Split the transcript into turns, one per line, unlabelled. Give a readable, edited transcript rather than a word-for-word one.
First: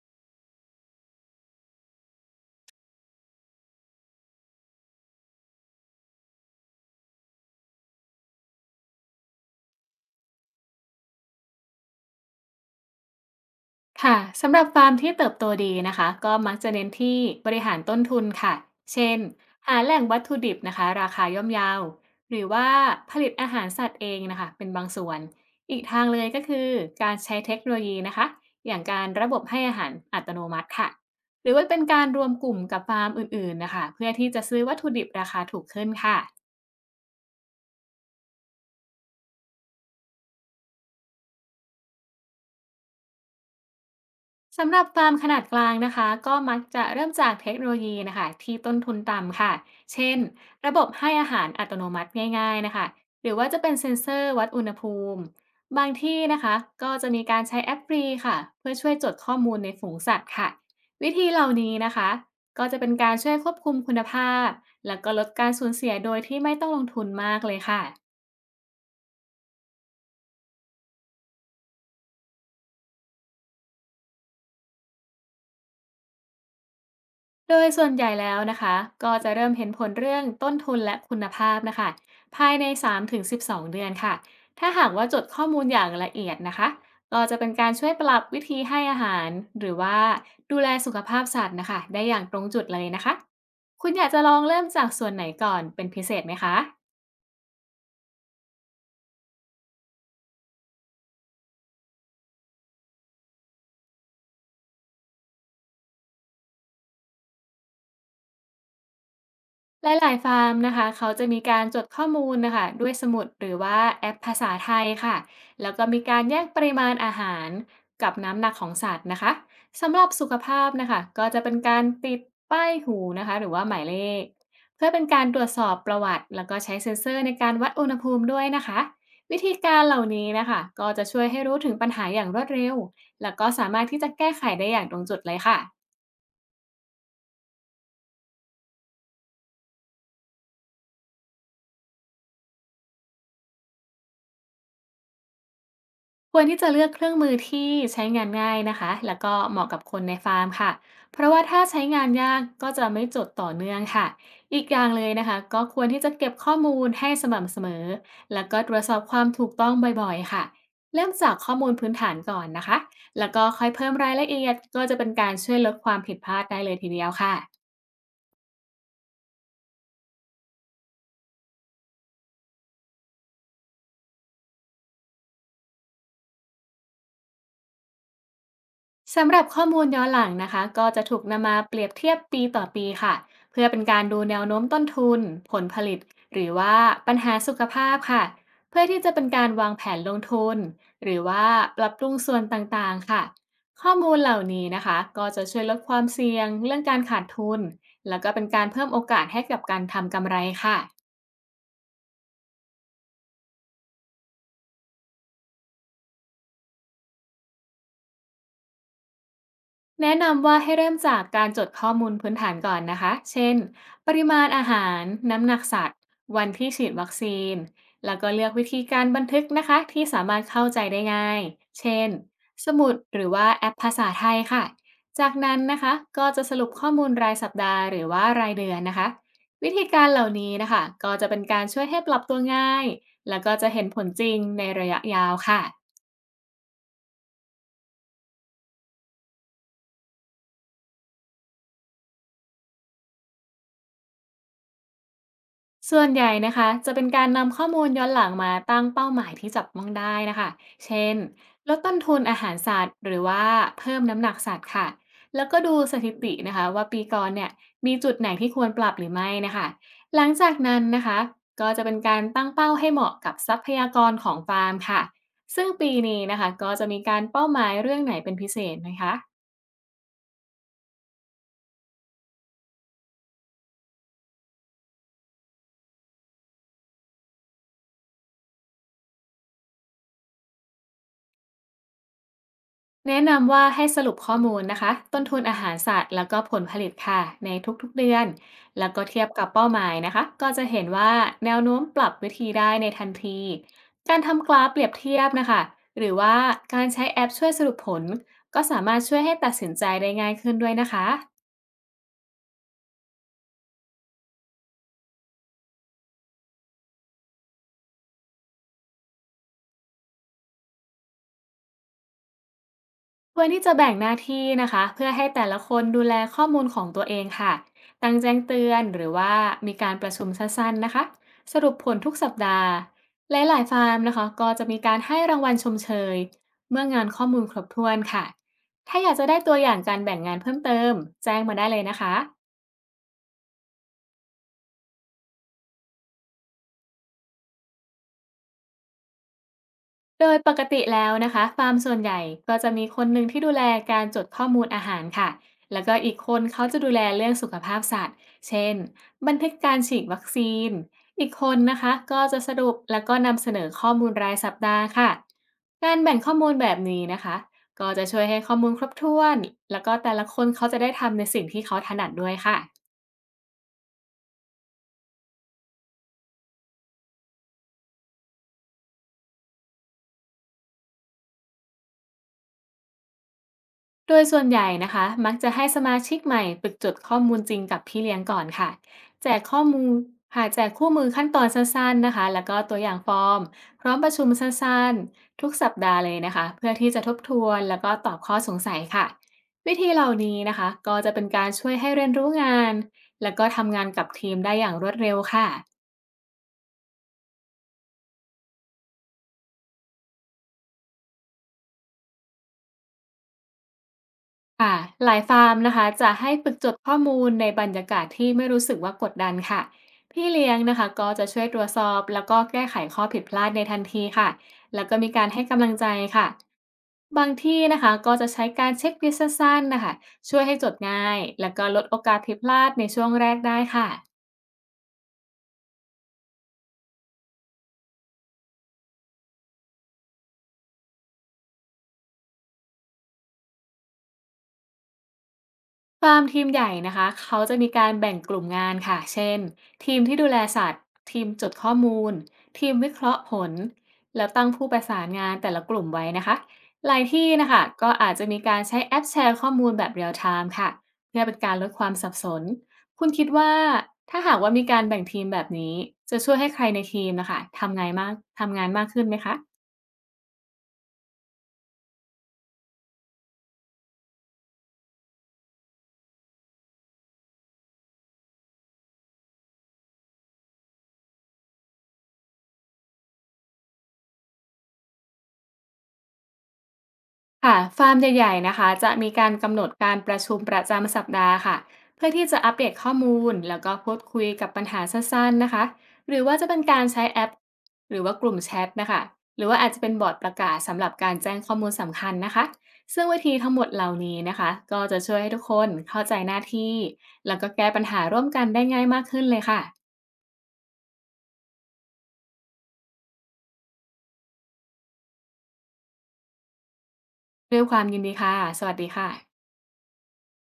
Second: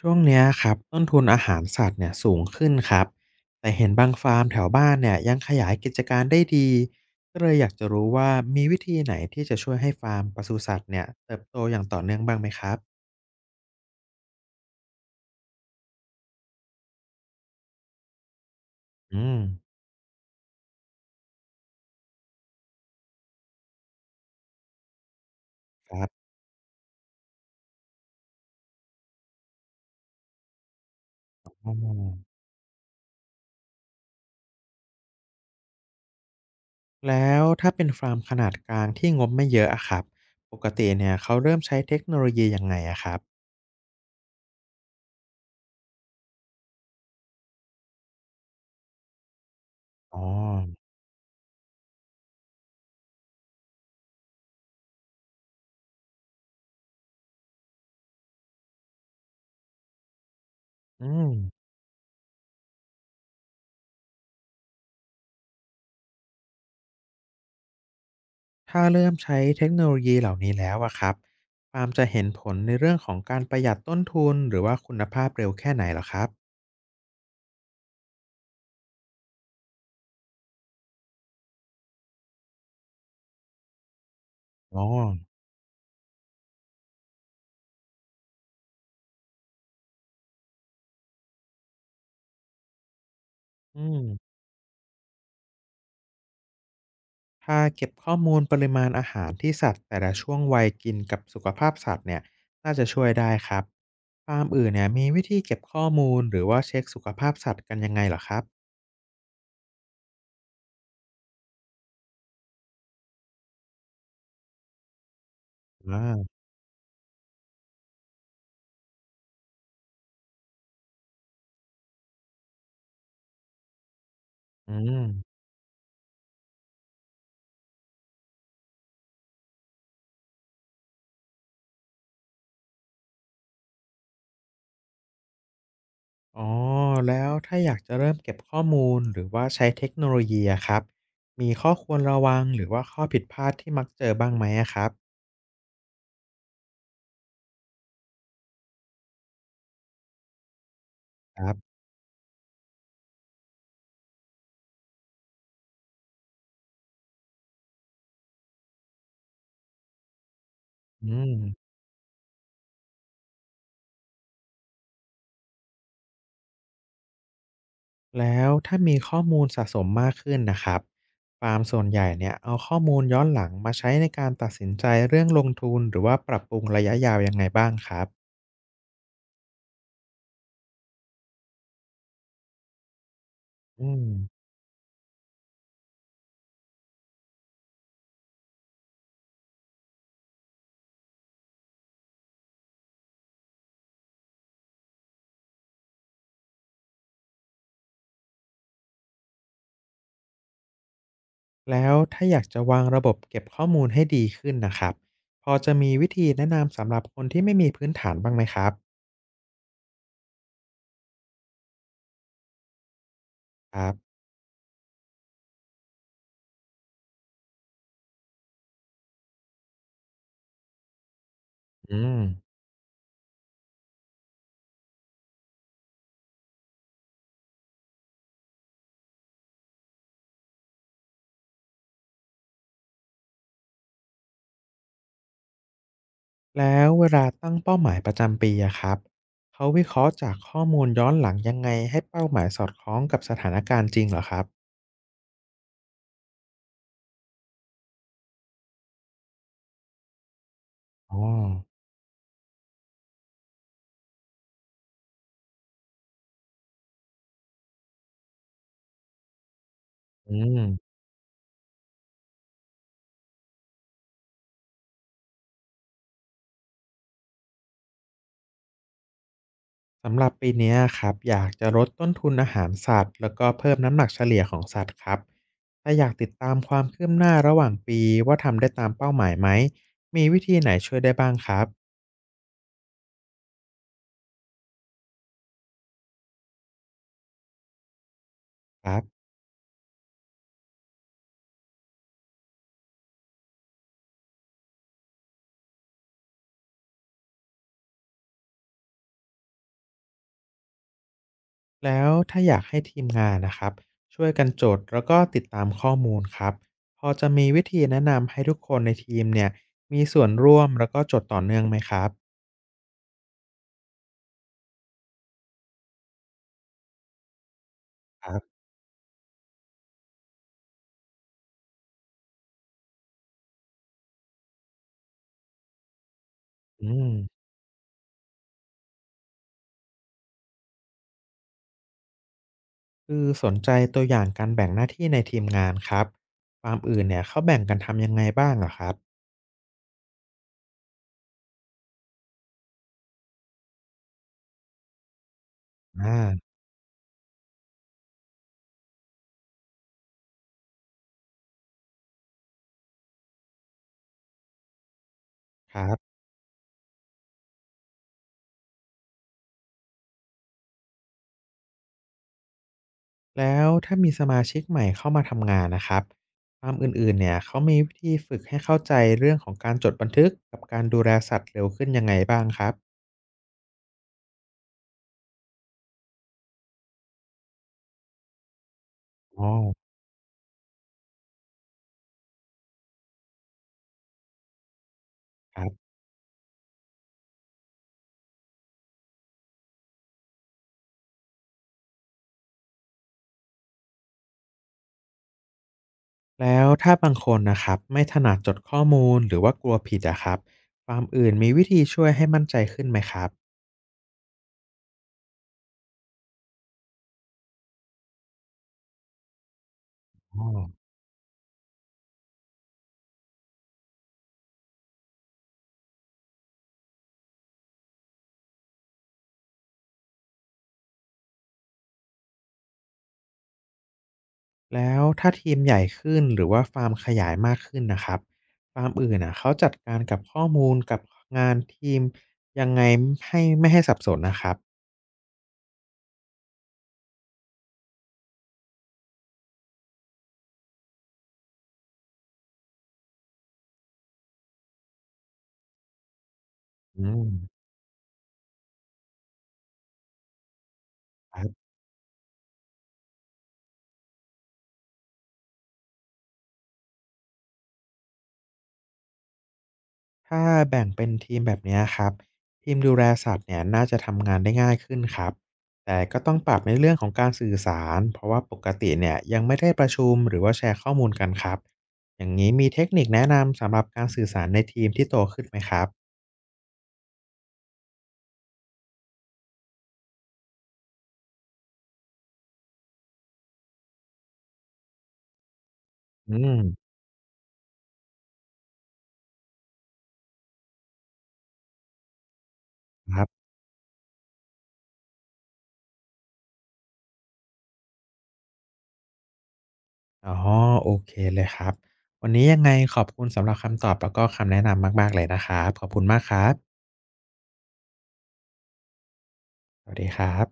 ช่วงเนี้ยครับต้นทุนอาหารสัตว์เนี่ยสูงขึ้นครับแต่เห็นบางฟาร์มแถวบ้านเนี่ยยังขยายกิจการได้ดีก็เลยอยากจะรู้ว่ามีวิธีไหนที่จะช่วยให้ฟาร์มปศุสัตว์เนี่ยเติบโตอย่างต่อเนื่องบ้างไหมครับ
ค่ะสำหรับฟาร์มที่เติบโตดีนะคะก็มักจะเน้นที่บริหารต้นทุนค่ะเช่น
อืม
หาแหล่งวัตถุดิบนะคะราคาย่อมเยาวหรือว่าผลิตอาหารสัตว์เองนะคะเป็นบางส่วนอีก
ค
ทาง
รั
เล
บ
ยก็คือการใช้เทคโนโลยีนะคะอย่างการระบบให้อาหารอัตโนมัติค่ะหรือว่า
อ๋อ
เป็นการรวมกลุ่มกับฟาร์มอื่นๆนะคะเพื่อที่จะซื้อวัตถุดิบราคาถูกขึ้นค่ะ
แล้วถ้าเป็นฟาร์มขนาดกลางที่งบไม่เยอะอะครับปกติเนี่ยเขาเริ่มใช้เทคโนโลยียังไงอะครับ
สำหรับฟาร์มขนาดกลางนะคะก็มักจะเริ่มจากเทคโนโลยีนะคะที่ต้นทุนต่ำค่ะเช่
อ๋
น
อ
ระบบให้อาหารอัตโนมัติง่ายๆนะคะหรือว่าจะเป็นเซ็นเซอร์วัดอุณหภูมิบางที่นะคะก็จะมีการใช้แอปฟรีค่ะเพื่อช่วยจดข้อมูลในฝูงสัตว์ค่ะวิ
อื
ธี
ม
เหล่านี้นะคะก็จะเป็นการช่วยควบคุมคุณภาพและก็ลดการสูญเสียโดยที่ไม่ต้องลงทุนมากเลยค่ะ
ถ้าเริ่มใช้เทคโนโลยีเหล่านี้แล้วอะครับปาล์มจะเห็นผลในเรื่องของการประหยัดต้นทุนหรือว่าคุณภาพเร็วแค่ไหนเหรอครับ
โดยส่วนใหญ่แล้วนะคะก็จะเริ่มเห็นผลเรื่องต้นทุนและคุณภาพนะคะภายใน3-12เดือนค่ะถ้า
อ๋อ
หากว่าจดข้อมูลอย่างละเอียดนะคะก็จะเป็นการช่วยปรับวิธีให้อาหารหรือว่าดูแลสุขภาพสัตว์นะคะได้อย่างตรงจุดเลยนะคะ
อื
คุณอยากจะล
ม
องเริ่มจากส่วนไหนก่อนเป็นพิเศษไหมคะ
ถ้าเก็บข้อมูลปริมาณอาหารที่สัตว์แต่ละช่วงวัยกินกับสุขภาพสัตว์เนี่ยน่าจะช่วยได้ครับฟาร์มอื่นเนี่ยมีวิธีเก็บข้อมูลหรือว่าเช็คสุขภาพสัตว์กันยังไงเหรอครับ
หลายๆฟาร์มนะคะเขาจะมีการจดข้อมูลนะคะด้วยสมุดหรือว่าแอปภาษาไทยค่ะแล้วก็มีการ
อา
แยกปริมาณอาหารกับน้ำหนักของสัตว์นะคะสำหรับสุขภาพนะคะก็จะเป็นการติดป้ายหูนะคะหรือว่าหมายเลข
อื
เพื่อเป็น
ม
การตรวจสอบประวัติแล้วก็ใช้เซ็นเซอร์ในการวัดอุณหภูมิด้วยนะคะวิธีการเหล่านี้นะคะก็จะช่วยให้รู้ถึงปัญหาอย่างรวดเร็วแล้วก็สามารถที่จะแก้ไขได้อย่างตรงจุดเลยค่ะ
อ๋อแล้วถ้าอยากจะเริ่มเก็บข้อมูลหรือว่าใช้เทคโนโลยีอะครับมีข้อควรระวังหรือว่าข้อผิดพลาดที่มักเจอบ้างไหมอะครับ
ควรที่จะเลือกเครื่องมือที่ใช้งานง่ายนะคะแล้วก็เหมาะกับคนในฟาร์มค่ะเพราะว่า
ครั
ถ้า
บ
ใช้งานยากก็จะไม่จดต่อเนื่องค่ะอีกอย่างเลยนะคะก็ควรที่จะเก็บข้อมูลให้สม่ำเสมอแล้วก็ตรวจสอบความถูกต้องบ่อยๆค่ะเริ่
อื
มจา
ม
กข้อมูลพื้นฐานก่อนนะคะแล้วก็ค่อยเพิ่มรายละเอียดก็จะเป็นการช่วยลดความผิดพลาดได้เลยทีเดียวค่ะ
แล้วถ้ามีข้อมูลสะสมมากขึ้นน่ะครับฟาร์มส่วนใหญ่เนี่ยเอาข้อมูลย้อนหลังมาใช้ในการตัดสินใจเรื่องลงทุนหรือว่าปรับปรุงระยะยาวยังไงบ้างครับ
สำหรับข้อมูลย้อนหลังนะคะก็จะถูกนำมาเปรียบเทียบปีต่อปีค่ะเพื่อเป็น
อื
กา
ม
รดูแนวโน้มต้นทุนผลผลิตหรือว่าปัญหาสุขภาพค่ะเพื่อที่จะเป็นการวางแผนลงทุนหรือว่าปรับปรุงส่วนต่างๆค่ะข้อมูลเหล่านี้นะคะก็จะช่วยลดความเสี่ยงเรื่องการขาดทุนแล้วก็เป็นการเพิ่มโอกาสให้กับการทำกำไรค่ะ
แล้วถ้าอยากจะวางระบบเก็บข้อมูลให้ดีขึ้นน่ะครับพอจะมีวิธีแนะนำสำหรับคนที่ไม่มีพื้นฐานบ้างไหมครับ
แนะนำว่าให้เริ่มจากการจดข้อมูลพื้นฐานก่อนนะคะเช่น
ครั
ป
บ
ริมาณอาหารน้ำหนักสัตว์วันที่ฉีดวัคซีนแล้วก็เลือกวิธีการบันทึกนะคะที่สามารถเข้าใจได้ง่าย
อื
เช่น
ม
สมุดหรือว่าแอปภาษาไทยค่ะจากนั้นนะคะก็จะสรุปข้อมูลรายสัปดาห์หรือว่ารายเดือนนะคะวิธีการเหล่านี้นะคะก็จะเป็นการช่วยให้ปรับตัวง่ายแล้วก็จะเห็นผลจริงในระยะยาวค่ะ
แล้วเวลาตั้งเป้าหมายประจำปีอะครับเขาวิเคราะห์จากข้อมูลย้อนหลังยังไงให้เป้าหมายสอดคล้องกับสถานการณ์จริงเหรอครับ
ส่วนใหญ่นะคะจะเป็นการนำข้อมูลย้อนหลังมาตั้งเป้าหมายที่จับต้องได้นะคะเช่น
อ๋อ
ลดต้นทุนอาหารสัตว์หรือว่าเพิ่มน้ำหนักสัตว์ค่ะแล้วก็ดูสถิตินะคะว่าปีก่อนเนี่ยมีจุดไหนที่ควรปรับหรือไม่นะคะหลัง
อื
จาก
ม
นั้นนะคะก็จะเป็นการตั้งเป้าให้เหมาะกับทรัพยากรของฟาร์มค่ะซึ่งปีนี้นะคะก็จะมีการเป้าหมายเรื่องไหนเป็นพิเศษไหมคะ
สำหรับปีเนี้ยครับอยากจะลดต้นทุนอาหารสัตว์แล้วก็เพิ่มน้ำหนักเฉลี่ยของสัตว์ครับถ้าอยากติดตามความคืบหน้าระหว่างปีว่าทำได้ตามเป้าหมายไหมมีวิธีไหนช่วยได้บ้างครับ
แนะนำว่าให้สรุปข้อมูลนะคะต้นทุนอาหารสัตว์แล้วก็ผลผลิตค่ะในทุกๆเดือน
ค
แล้ว
รั
ก็
บ
เทียบกับเป้าหมายนะคะก็จะเห็นว่าแนวโน้มปรับวิธีได้ในทันทีการทำกราฟเปรียบเทียบนะคะหรือว่าการใช้แอปช่วยสรุปผลก็สามารถช่วยให้ตัดสินใจได้ง่ายขึ้นด้วยนะคะ
แล้วถ้าอยากให้ทีมงานนะครับช่วยกันจดแล้วก็ติดตามข้อมูลครับพอจะมีวิธีแนะนำให้ทุกคนในทีมเนี่ยมีส่วนร่วมแล้วก็จดต่อเนื่องไหมครับ
ควรที่จะแบ่งหน้าที่นะคะเพื่อให้แต่ละคนดูแลข้อมูลของตัวเองค่ะตั้ง
ค
แจ้
รั
ง
บ
เตือนหรือว่ามีการประชุมสั้นๆนะคะสรุปผลทุกสัปดาห์หลายๆฟาร์มนะคะก็จะมีการให้รางวัลชมเชยเมื่อ
อื
งาน
ม
ข้อมูลครบถ้วนค่ะถ้าอยากจะได้ตัวอย่างการแบ่งงานเพิ่มเติมแจ้งมาได้เลยนะคะ
คือสนใจตัวอย่างการแบ่งหน้าที่ในทีมงานครับฟาร์มอื่นเนี่ยเขาแบ่งกันทำยังไงบ้างเหรอครับ
โดยปกติแล้วนะคะฟาร์มส่วนใหญ่ก็จะมีคนหนึ่งที่ดูแลการจดข้อมูลอาหารค่ะแล้วก็อีก
อา
คนเขาจะดูแลเรื่องสุขภาพสัตว์เช่นบันทึกการฉีดวัคซีนอีกคนนะคะก็จะสรุปแล้วก็นำเสนอข้อมูลรายสัปดาห์ค่ะ
ค
กา
รั
ร
บ
แบ่งข้อมูลแบบนี้นะคะก็จะช่วยให้ข้อมูลครบถ้วนแล้วก็แต่ละคนเขาจะได้ทำในสิ่งที่เขาถนัดด้วยค่ะ
แล้วถ้ามีสมาชิกใหม่เข้ามาทำงานนะครับฟาร์มอื่นๆเนี่ยเขามีวิธีฝึกให้เข้าใจเรื่องของการจดบันทึกกับการดูแลสัตว์เร็วขึ้นยังไงบ้างครับ
โดยส่วนใหญ่นะคะมักจะให้สมาชิกใหม่ฝึกจดข้อมูลจริงกับพี่เลี้ยงก่อนค่ะแจก
อ๋อ
ข้อมูลหาแจกคู่มือขั้นตอนสั้นๆนะคะแล้วก็ตัวอย่างฟอร์มพร้อมประชุมสั้นๆทุก
ครั
สัป
บ
ดาห์เลยนะคะเพื่อที่จะทบทวนแล้วก็ตอบข้อสงสัยค่ะวิธีเหล่านี้นะคะก็จะเป็นการช่วยให้เรียนรู้งานแล้วก็ทำงานกับทีมได้อย่างรวดเร็วค่ะ
แล้วถ้าบางคนนะครับไม่ถนัดจดข้อมูลหรือว่ากลัวผิดอะครับฟาร์มอื่นมีวิธีช่วยให้มั่นใจขึ้นไหมครับ
ค่ะหลายฟาร์มนะคะจะให้ฝึกจดข้อมูลในบรรยากาศที่ไม่รู้สึกว่ากดดันค่ะพี่
อ๋อ
เลี้ยงนะคะก็จะช่วยตรวจสอบแล้วก็แก้ไขข้อผิดพลาดในทันทีค่ะแล้วก็มีการให้กำลังใจค่ะบางที่นะคะก็จะใช้การเช็คลิสต์สั้นๆนะคะช่วยให้จดง่ายแล้วก็ลดโอกาสผิดพลาดในช่วงแรกได้ค่ะ
แล้วถ้าทีมใหญ่ขึ้นหรือว่าฟาร์มขยายมากขึ้นนะครับฟาร์มอื่นอะเขาจัดการกับข้อมูลกับงานทีมยังไงให้ไม่ให้สับสนนะครับ
ฟาร์มทีมใหญ่นะคะเขาจะมีการแบ่งกลุ่มงานค่ะเช่นทีมที่ดูแลสัตว์ทีมจดข้อมูลทีมวิเคราะห์ผลแล้วตั้งผู้ประสานงานแต่ละกลุ่มไว้นะคะหลาย
อื
ที่
ม
นะคะก็อาจจะมีการใช้แอปแชร์ข้อมูลแบบเรียลไทม์ค่ะเพื่อเป็
ค
นการ
รับ
ลดความสับสน คุณคิดว่าถ้าหากว่ามีการแบ่งทีมแบบนี้จะช่วยให้ใครในทีมนะคะทำงานมากขึ้นไหมคะ
ถ้าแบ่งเป็นทีมแบบเนี้ยครับทีมดูแลสัตว์เนี่ยน่าจะทำงานได้ง่ายขึ้นครับแต่ก็ต้องปรับในเรื่องของการสื่อสารเพราะว่าปกติเนี่ยยังไม่ได้ประชุมหรือว่าแชร์ข้อมูลกันครับอย่างนี้มีเทคนิคแนะนำสำหรับการสื่อสารในทีมที่โตขึ้นไหมครับ
ค่ะฟาร์มใหญ่ๆนะคะจะมีการกำหนดการประชุมประจำสัปดาห์ค่ะเพื่อที่จะอัปเดตข้อมูล แล้วก็พูดคุยกับปัญหาสั้นๆนะคะหรือว่า
อื
จะเป็น
ม
การใช้แอป หรือว่ากลุ่มแชทนะคะหรือว่าอาจจะเป็นบอร์ดประกาศสำหรับการแจ้งข้อมูลสำคัญนะคะซึ่ง
ค
วิ
รั
ธี
บ
ทั้งหมดเหล่านี้นะคะก็จะช่วยให้ทุกคนเข้าใจหน้าที่ แล้วก็แก้ปัญหาร่วมกันได้ง่ายมากขึ้นเลยค่ะ
อ๋อโอเคเลยครับวันนี้ยังไงขอบคุณสำหรับคำตอบแล้วก็คำแนะนำมากๆเลยนะครับขอบคุณมากครับ
ด้วยความยินดีค่ะสวัสดีค่ะ
สวัสดีครับ